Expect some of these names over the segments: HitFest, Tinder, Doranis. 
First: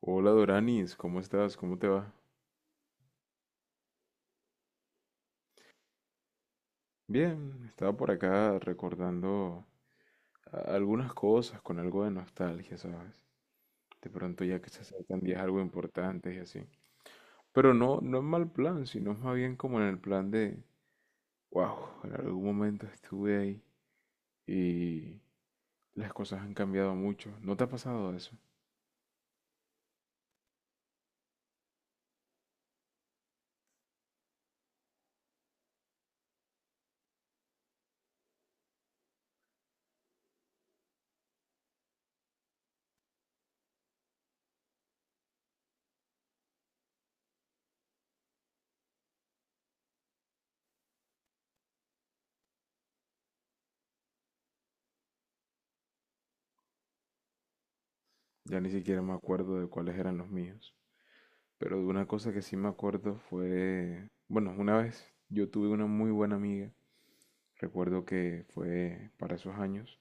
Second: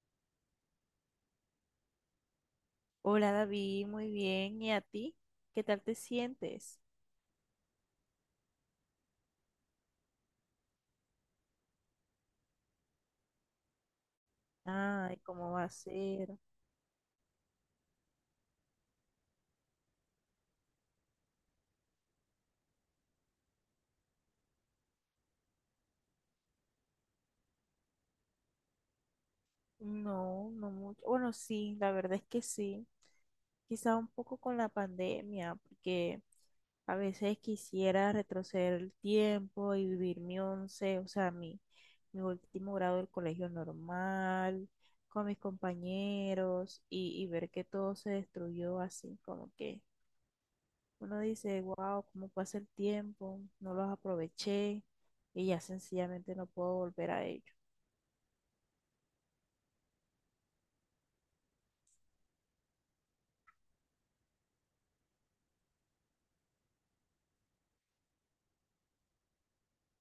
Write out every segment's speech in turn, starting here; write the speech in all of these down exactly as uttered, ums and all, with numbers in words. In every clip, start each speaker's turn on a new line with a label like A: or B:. A: Hola Doranis, ¿cómo estás? ¿Cómo te va?
B: Hola David, muy bien. ¿Y a ti? ¿Qué tal te sientes?
A: Bien, estaba por acá recordando a- algunas cosas con algo de nostalgia, ¿sabes? De pronto ya que se
B: Ay,
A: acercan días
B: ¿cómo
A: algo
B: va a ser?
A: importantes y así. Pero no, no en mal plan, sino más bien como en el plan de, wow, en algún momento estuve ahí y las cosas han cambiado mucho. ¿No te ha pasado eso?
B: No, no mucho. Bueno, sí, la verdad es que sí. Quizá un poco con la pandemia, porque a veces quisiera retroceder el tiempo y vivir mi once, o sea, mi, mi último grado del colegio normal, con mis compañeros y, y ver que todo se destruyó así, como que uno dice, wow, cómo pasa el tiempo, no los aproveché y ya sencillamente no puedo volver a ellos.
A: Ya ni siquiera me acuerdo de cuáles eran los míos. Pero de una cosa que sí me acuerdo fue, bueno, una vez yo tuve una muy buena amiga. Recuerdo que fue para esos años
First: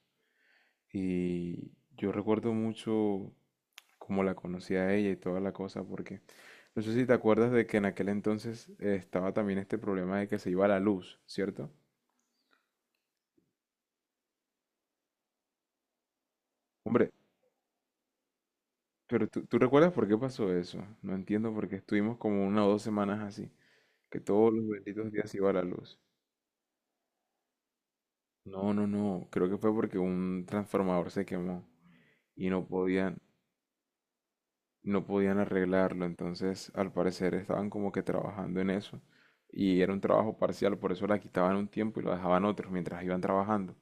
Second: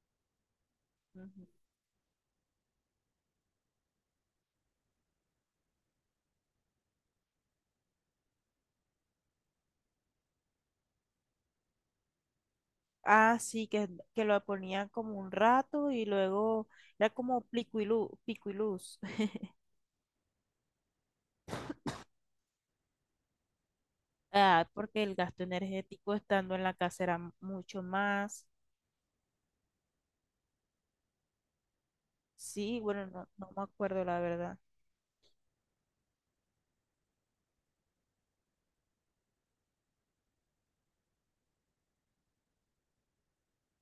B: Ujú.
A: y yo recuerdo mucho cómo la conocí a ella y toda la cosa, porque no sé si te acuerdas de que en aquel entonces eh, estaba también este problema de que se iba la luz, ¿cierto?
B: Ah, sí, que, que lo ponían como un rato y luego era
A: Hombre,
B: como pico y luz, pico y luz.
A: pero tú, tú recuerdas por qué pasó eso. No entiendo por qué estuvimos como una o dos semanas así, que todos los
B: Ah, porque
A: benditos
B: el
A: días se
B: gasto
A: iba la luz.
B: energético estando en la casa era m- mucho más.
A: No, no, no, creo que fue porque un transformador se quemó y no
B: Sí, bueno,
A: podían,
B: no, no me acuerdo la verdad.
A: no podían arreglarlo. Entonces al parecer estaban como que trabajando en eso y era un trabajo parcial, por eso la quitaban un tiempo y lo dejaban otros mientras iban trabajando.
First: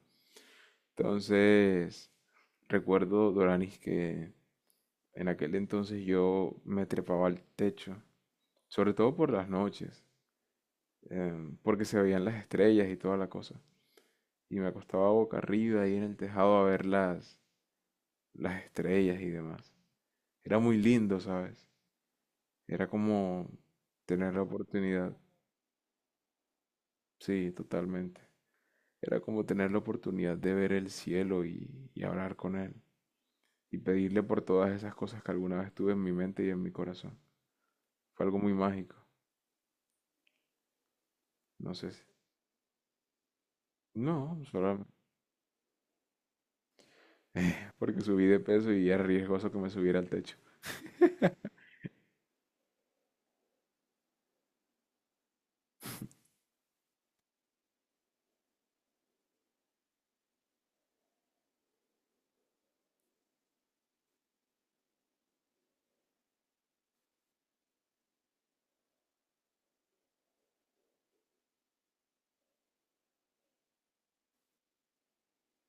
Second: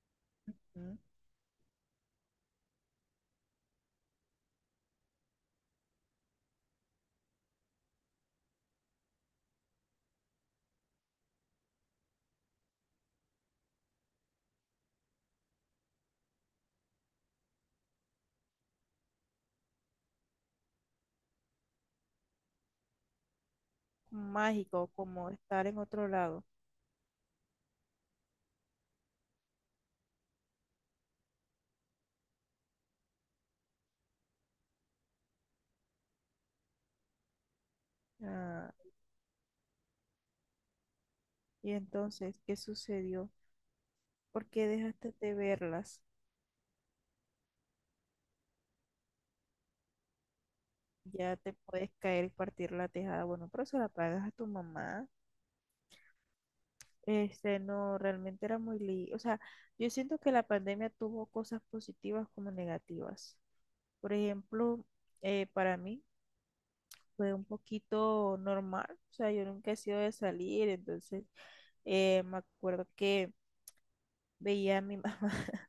B: Ujú.
A: Entonces, recuerdo, Doranis, que en aquel entonces yo me trepaba al techo, sobre todo por las noches, em, porque se veían las estrellas y toda la cosa. Y me acostaba boca arriba ahí en el tejado a ver las, las estrellas y demás. Era muy lindo, ¿sabes? Era como tener la
B: Mágico,
A: oportunidad.
B: como estar en otro lado.
A: Sí, totalmente. Era como tener la oportunidad de ver el cielo y, y hablar con él y pedirle por todas esas cosas que alguna vez tuve en mi mente y en mi corazón. Fue algo muy
B: Ah,
A: mágico.
B: y
A: No sé si...
B: entonces, ¿qué sucedió?
A: No,
B: ¿Por qué
A: solo
B: dejaste de verlas?
A: porque subí de peso y era riesgoso que me subiera al techo.
B: Ya te puedes caer y partir la tejada. Bueno, pero se la pagas a tu mamá. Este, no, realmente era muy li- o sea, yo siento que la pandemia tuvo cosas positivas como negativas. Por ejemplo, eh, para mí fue un poquito normal. O sea, yo nunca he sido de salir, entonces eh, me acuerdo que veía a mi mamá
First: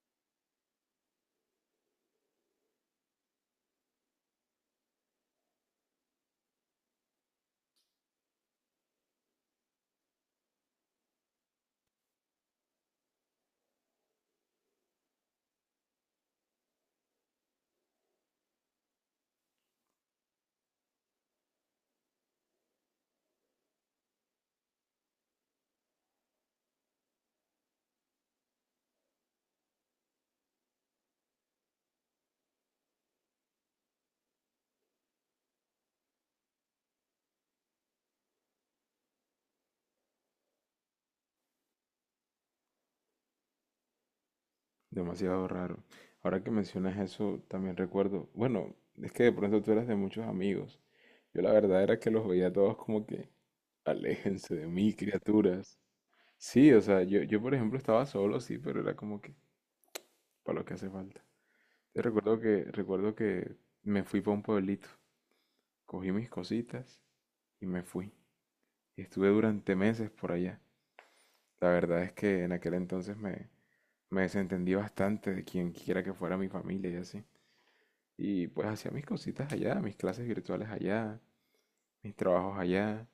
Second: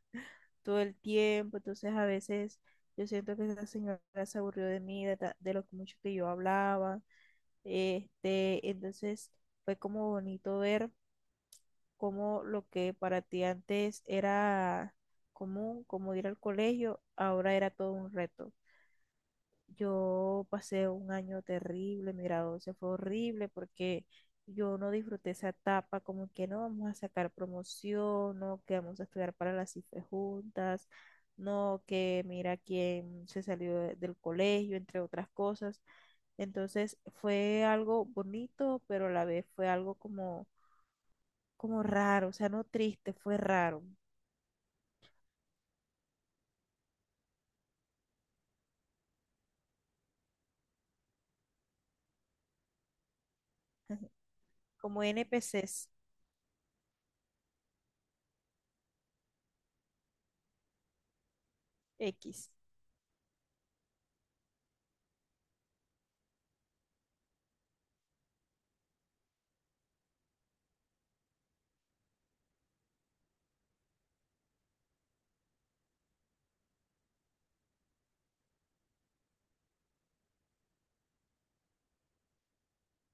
B: todo el tiempo, entonces a veces yo siento que esa señora se aburrió de mí, de, ta- de lo mucho que yo hablaba. Este, entonces fue como bonito ver cómo lo que para ti antes era común, como ir al colegio, ahora era todo un reto. Yo pasé un año terrible, mi grado doce fue horrible porque yo no disfruté esa etapa, como que no vamos a sacar promoción, no que vamos a estudiar para las cifras juntas, no que mira quién se salió de- del colegio, entre otras cosas. Entonces fue algo bonito, pero a la vez fue algo como, como raro, o sea, no triste, fue raro,
A: Demasiado raro. Ahora que mencionas eso, también recuerdo... Bueno, es que de pronto tú eras de muchos amigos. Yo la verdad era que los veía a todos como que... Aléjense de mí,
B: como N P
A: criaturas.
B: N P Cs
A: Sí, o sea, yo, yo por ejemplo estaba solo, sí, pero era como que... para lo que hace falta. Yo recuerdo
B: X.
A: que, recuerdo que me fui para un pueblito, cogí mis cositas y me fui. Y estuve durante meses por allá. La verdad es que en aquel entonces me, me desentendí bastante de quien quiera que fuera mi familia y así. Y pues hacía mis cositas allá, mis clases virtuales allá, mis trabajos allá.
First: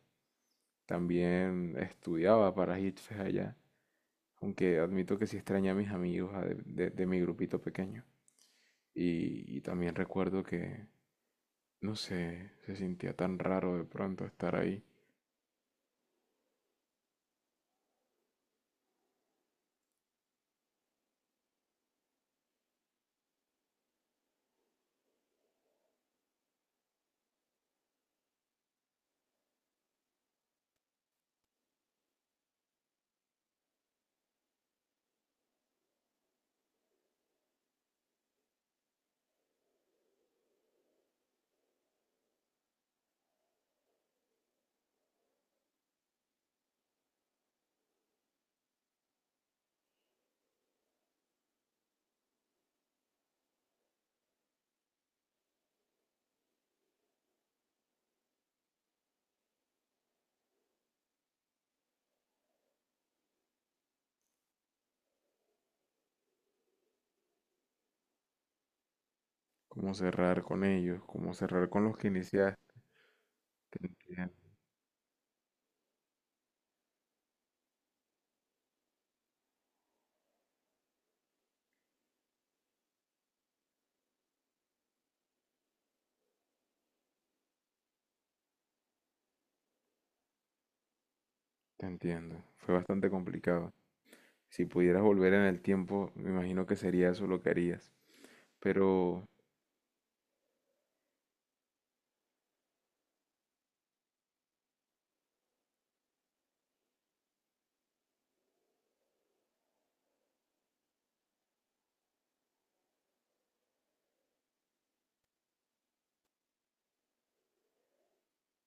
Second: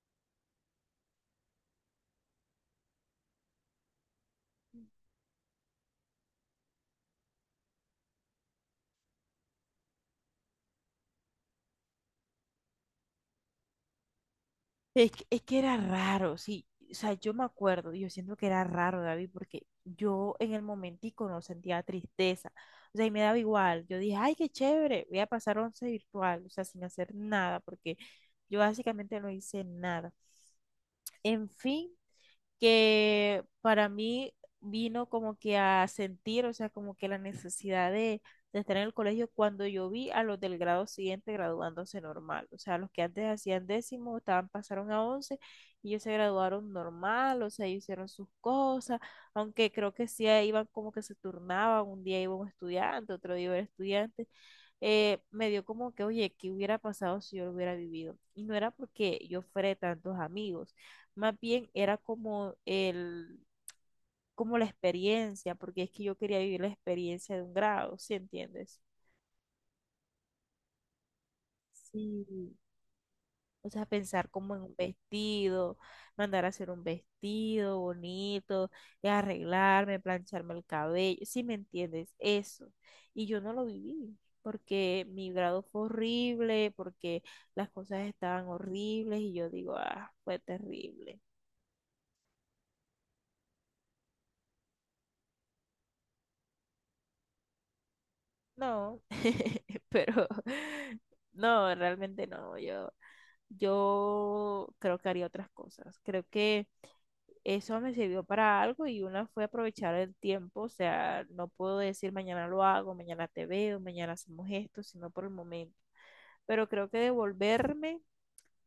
A: También estudiaba para HitFest allá. Aunque admito que sí extrañé a mis amigos a de, de- de mi grupito pequeño. Y, y también recuerdo que, no sé, se sentía tan raro de pronto estar ahí.
B: Es que, es que era raro, sí. O sea, yo me acuerdo, yo siento que era raro, David, porque yo en el momentico no sentía tristeza. O sea, y me daba igual. Yo dije, ay, qué chévere, voy a pasar once virtual, o sea, sin hacer nada, porque yo básicamente no hice nada. En fin, que para mí vino como que a sentir, o sea, como que la necesidad de, de estar en el colegio cuando yo vi a los del grado siguiente graduándose normal, o sea, los que antes hacían décimo, estaban, pasaron a once y ellos se graduaron normal, o sea, ellos hicieron sus cosas, aunque creo que sí eh, iban como que se turnaban, un día iba un estudiante, otro día iba el estudiante. Eh, me dio como que, oye, ¿qué hubiera pasado si yo lo hubiera vivido? Y no era porque yo fuera de tantos amigos, más bien era como el, como la experiencia, porque es que yo quería vivir la experiencia de un grado, ¿sí entiendes?
A: Cómo cerrar con ellos, cómo cerrar con los que
B: Sí,
A: iniciaste.
B: o
A: Te
B: sea, pensar
A: entiendo,
B: como en un vestido, mandar a hacer un vestido bonito, y arreglarme, plancharme el cabello, ¿sí me entiendes? Eso. Y yo no lo viví, porque mi grado fue horrible, porque las cosas estaban horribles y yo digo, ah, fue terrible.
A: te entiendo. Fue bastante complicado. Si pudieras volver en el tiempo, me imagino que sería eso lo que harías.
B: No,
A: Pero,
B: pero no, realmente no. Yo, yo creo que haría otras cosas. Creo que eso me sirvió para algo y una fue aprovechar el tiempo. O sea, no puedo decir mañana lo hago, mañana te veo, mañana hacemos esto, sino por el momento. Pero creo que devolverme,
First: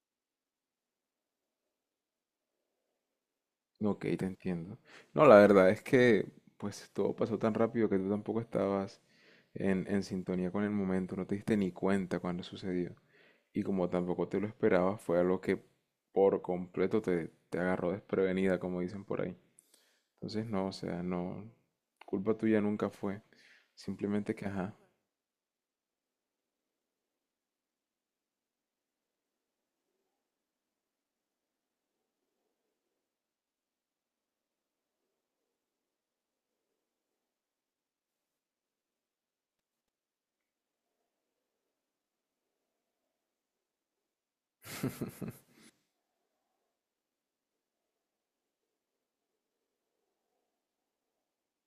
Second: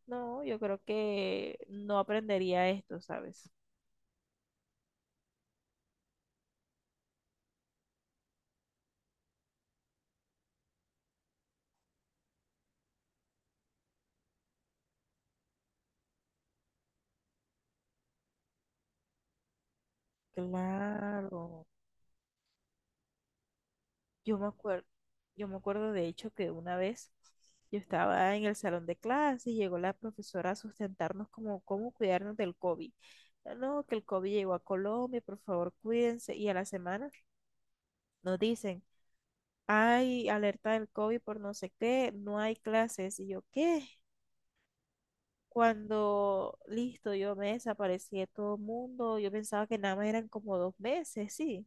B: no, yo creo que no aprendería esto, ¿sabes?
A: ok, te entiendo. No, la verdad es que, pues todo pasó tan rápido que tú tampoco estabas en, en sintonía con el momento, no te diste ni cuenta cuando sucedió. Y como tampoco te lo esperabas, fue algo que por completo te, te agarró desprevenida, como dicen por ahí. Entonces, no, o sea, no,
B: Claro.
A: culpa tuya nunca fue. Simplemente
B: Yo
A: que,
B: me
A: ajá,
B: acuerdo, yo me acuerdo de hecho que una vez yo estaba en el salón de clase y llegó la profesora a sustentarnos como cómo cuidarnos del COVID. "Ah, no, que el COVID llegó a Colombia, por favor, cuídense." Y a la semana nos dicen, hay alerta del COVID por no sé qué, no hay clases. Y yo, ¿qué? Cuando, listo, yo me desaparecí de todo el mundo, yo pensaba que nada más eran como dos meses, sí,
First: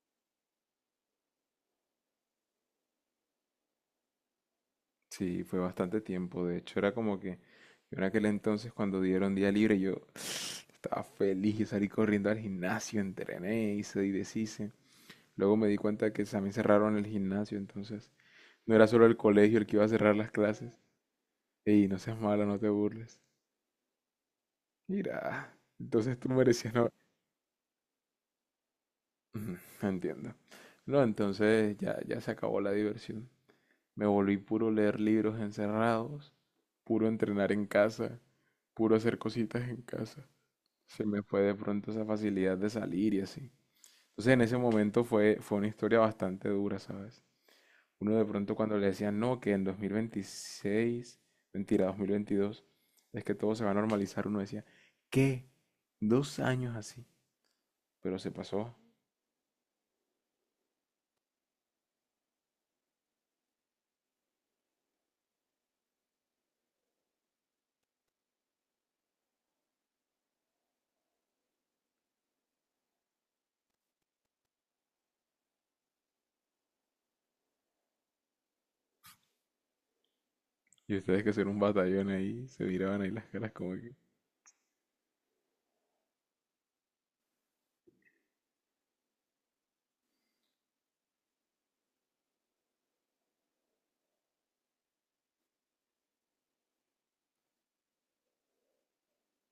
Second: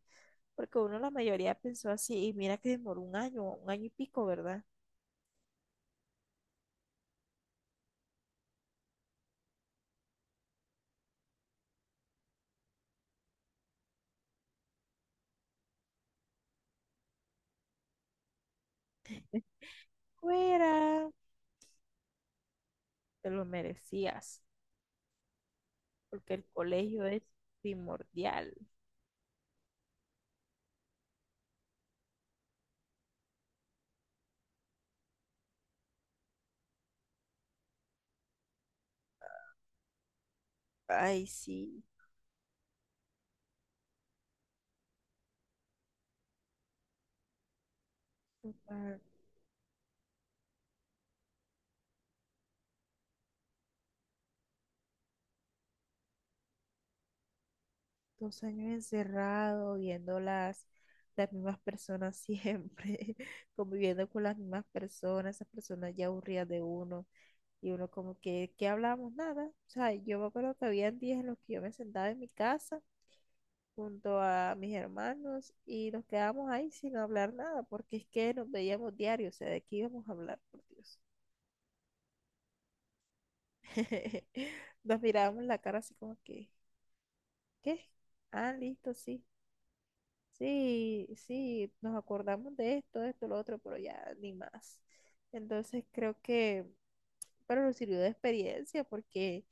B: porque uno, la mayoría pensó así y mira que demoró un año, un año y pico, ¿verdad?
A: sí, fue bastante tiempo. De hecho, era como que yo en aquel entonces cuando dieron día libre, yo estaba feliz, yo salí corriendo al gimnasio, entrené, hice y deshice. Luego me di cuenta que también cerraron el gimnasio, entonces no era solo el colegio el que iba a cerrar las clases.
B: Fuera.
A: Ey, no seas malo, no te burles.
B: Te lo merecías,
A: Mira, entonces tú
B: porque el
A: merecías no.
B: colegio es primordial.
A: Ujú, entiendo. No, entonces ya, ya se acabó la diversión. Me volví puro leer libros encerrados, puro entrenar en casa, puro hacer cositas en casa. Se me
B: Ay,
A: fue de
B: sí.
A: pronto esa facilidad de salir y así. Entonces en ese momento fue, fue una historia bastante dura, ¿sabes? Uno de pronto cuando le
B: Total,
A: decían, no, que en dos mil veintiséis, mentira, dos mil veintidós es que todo se va a normalizar, uno decía, ¿qué? Dos años así. Pero se
B: dos años
A: pasó.
B: encerrado, viendo las, las mismas personas siempre, conviviendo con las mismas personas, esas personas ya aburridas de uno. Y uno como que, ¿qué hablábamos? Nada. O sea, yo me acuerdo que había días en los que yo me sentaba en mi casa junto a mis hermanos y nos quedábamos ahí sin hablar nada, porque es que nos veíamos diario, o sea, ¿de qué íbamos a hablar, por
A: Y
B: Dios?
A: ustedes que ser un batallón ahí, se miraban ahí las caras como que...
B: Nos mirábamos la cara así como que, ¿qué? Ah, listo, sí. Sí, sí, nos acordamos de esto, de esto, lo otro, pero ya ni más. Entonces creo que, pero nos sirvió de experiencia porque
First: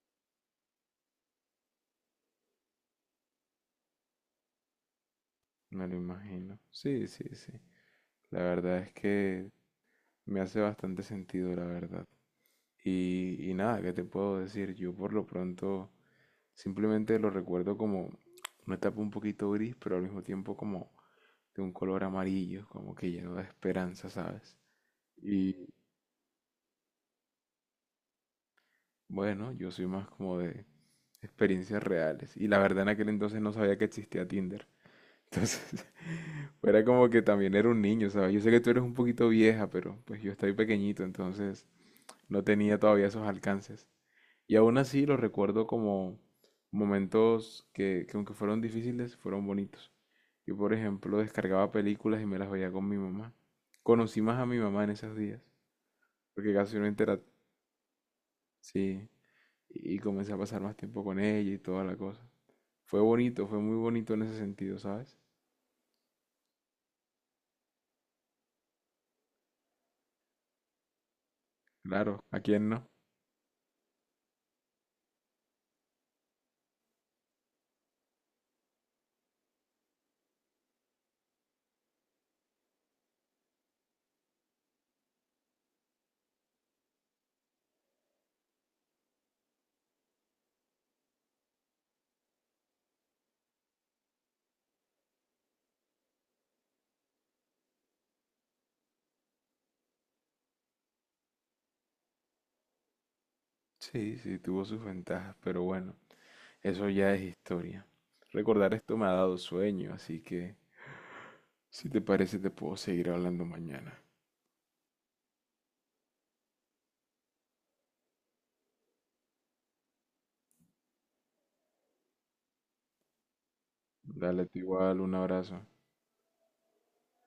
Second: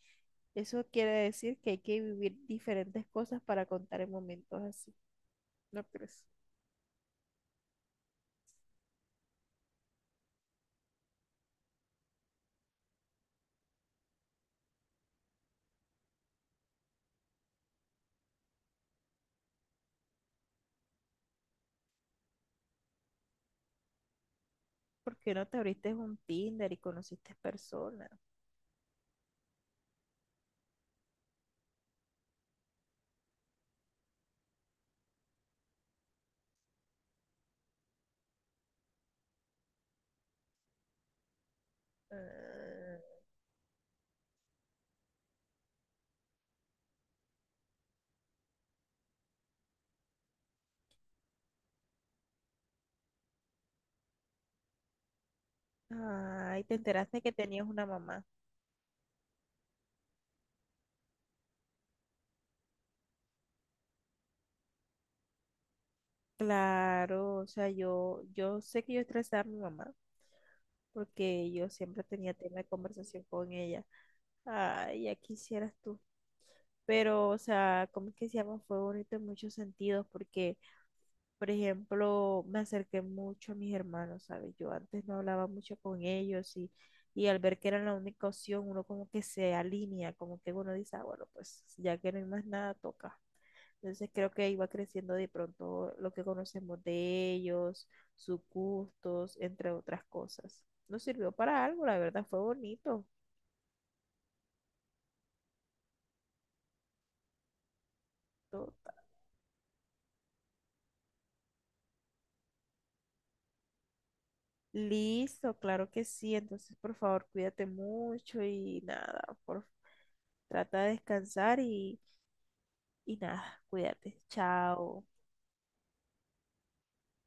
B: eso quiere decir que hay que vivir diferentes cosas para contar en momentos así, ¿no
A: Me lo
B: crees?
A: imagino. Sí, sí, sí. La verdad es que me hace bastante sentido, la verdad. Y, y nada, ¿qué te puedo decir? Yo por lo pronto simplemente lo recuerdo como una etapa un poquito gris, pero al mismo tiempo como de un color amarillo, como que lleno de esperanza, ¿sabes?
B: ¿Por qué no te
A: Y
B: abriste un Tinder y conociste personas?
A: bueno, yo soy más como de experiencias reales. Y la verdad en aquel entonces no sabía que existía Tinder. Entonces, era como que también era un niño, ¿sabes? Yo sé que tú eres un poquito vieja, pero pues yo estoy pequeñito, entonces no tenía todavía esos alcances. Y aún así los recuerdo como momentos que, que aunque fueron difíciles, fueron bonitos. Yo, por ejemplo, descargaba películas y me las veía con mi mamá. Conocí más a mi mamá en esos días,
B: Ah,
A: porque
B: ay, te
A: casi no intera...
B: enteraste que tenías una mamá.
A: Sí, y y comencé a pasar más tiempo con ella y toda la cosa. Fue bonito, fue muy bonito en ese sentido, ¿sabes?
B: Claro, o sea, yo, yo sé que yo estresaba a mi mamá porque yo siempre
A: Claro,
B: tenía
A: ¿a
B: tema de
A: quién no?
B: conversación con ella. Ay, ya quisieras tú. Pero, o sea, como es que se llama? Fue bonito en muchos sentidos porque, por ejemplo, me acerqué mucho a mis hermanos, ¿sabes? Yo antes no hablaba mucho con ellos y, y al ver que era la única opción, uno como que se alinea, como que uno dice, ah, bueno, pues ya que no hay más nada, toca. Entonces creo que iba creciendo de pronto lo que conocemos de ellos, sus gustos, entre otras cosas. Nos sirvió para algo, la verdad fue bonito.
A: Sí, sí, tuvo sus ventajas, pero bueno, eso ya es historia.
B: Todo.
A: Recordar esto me ha dado sueño, así que si te parece te puedo seguir hablando mañana.
B: Listo, claro que sí. Entonces, por favor, cuídate mucho y nada, por, trata de descansar y, y nada, cuídate.
A: Dale, tú igual,
B: Chao.
A: un abrazo.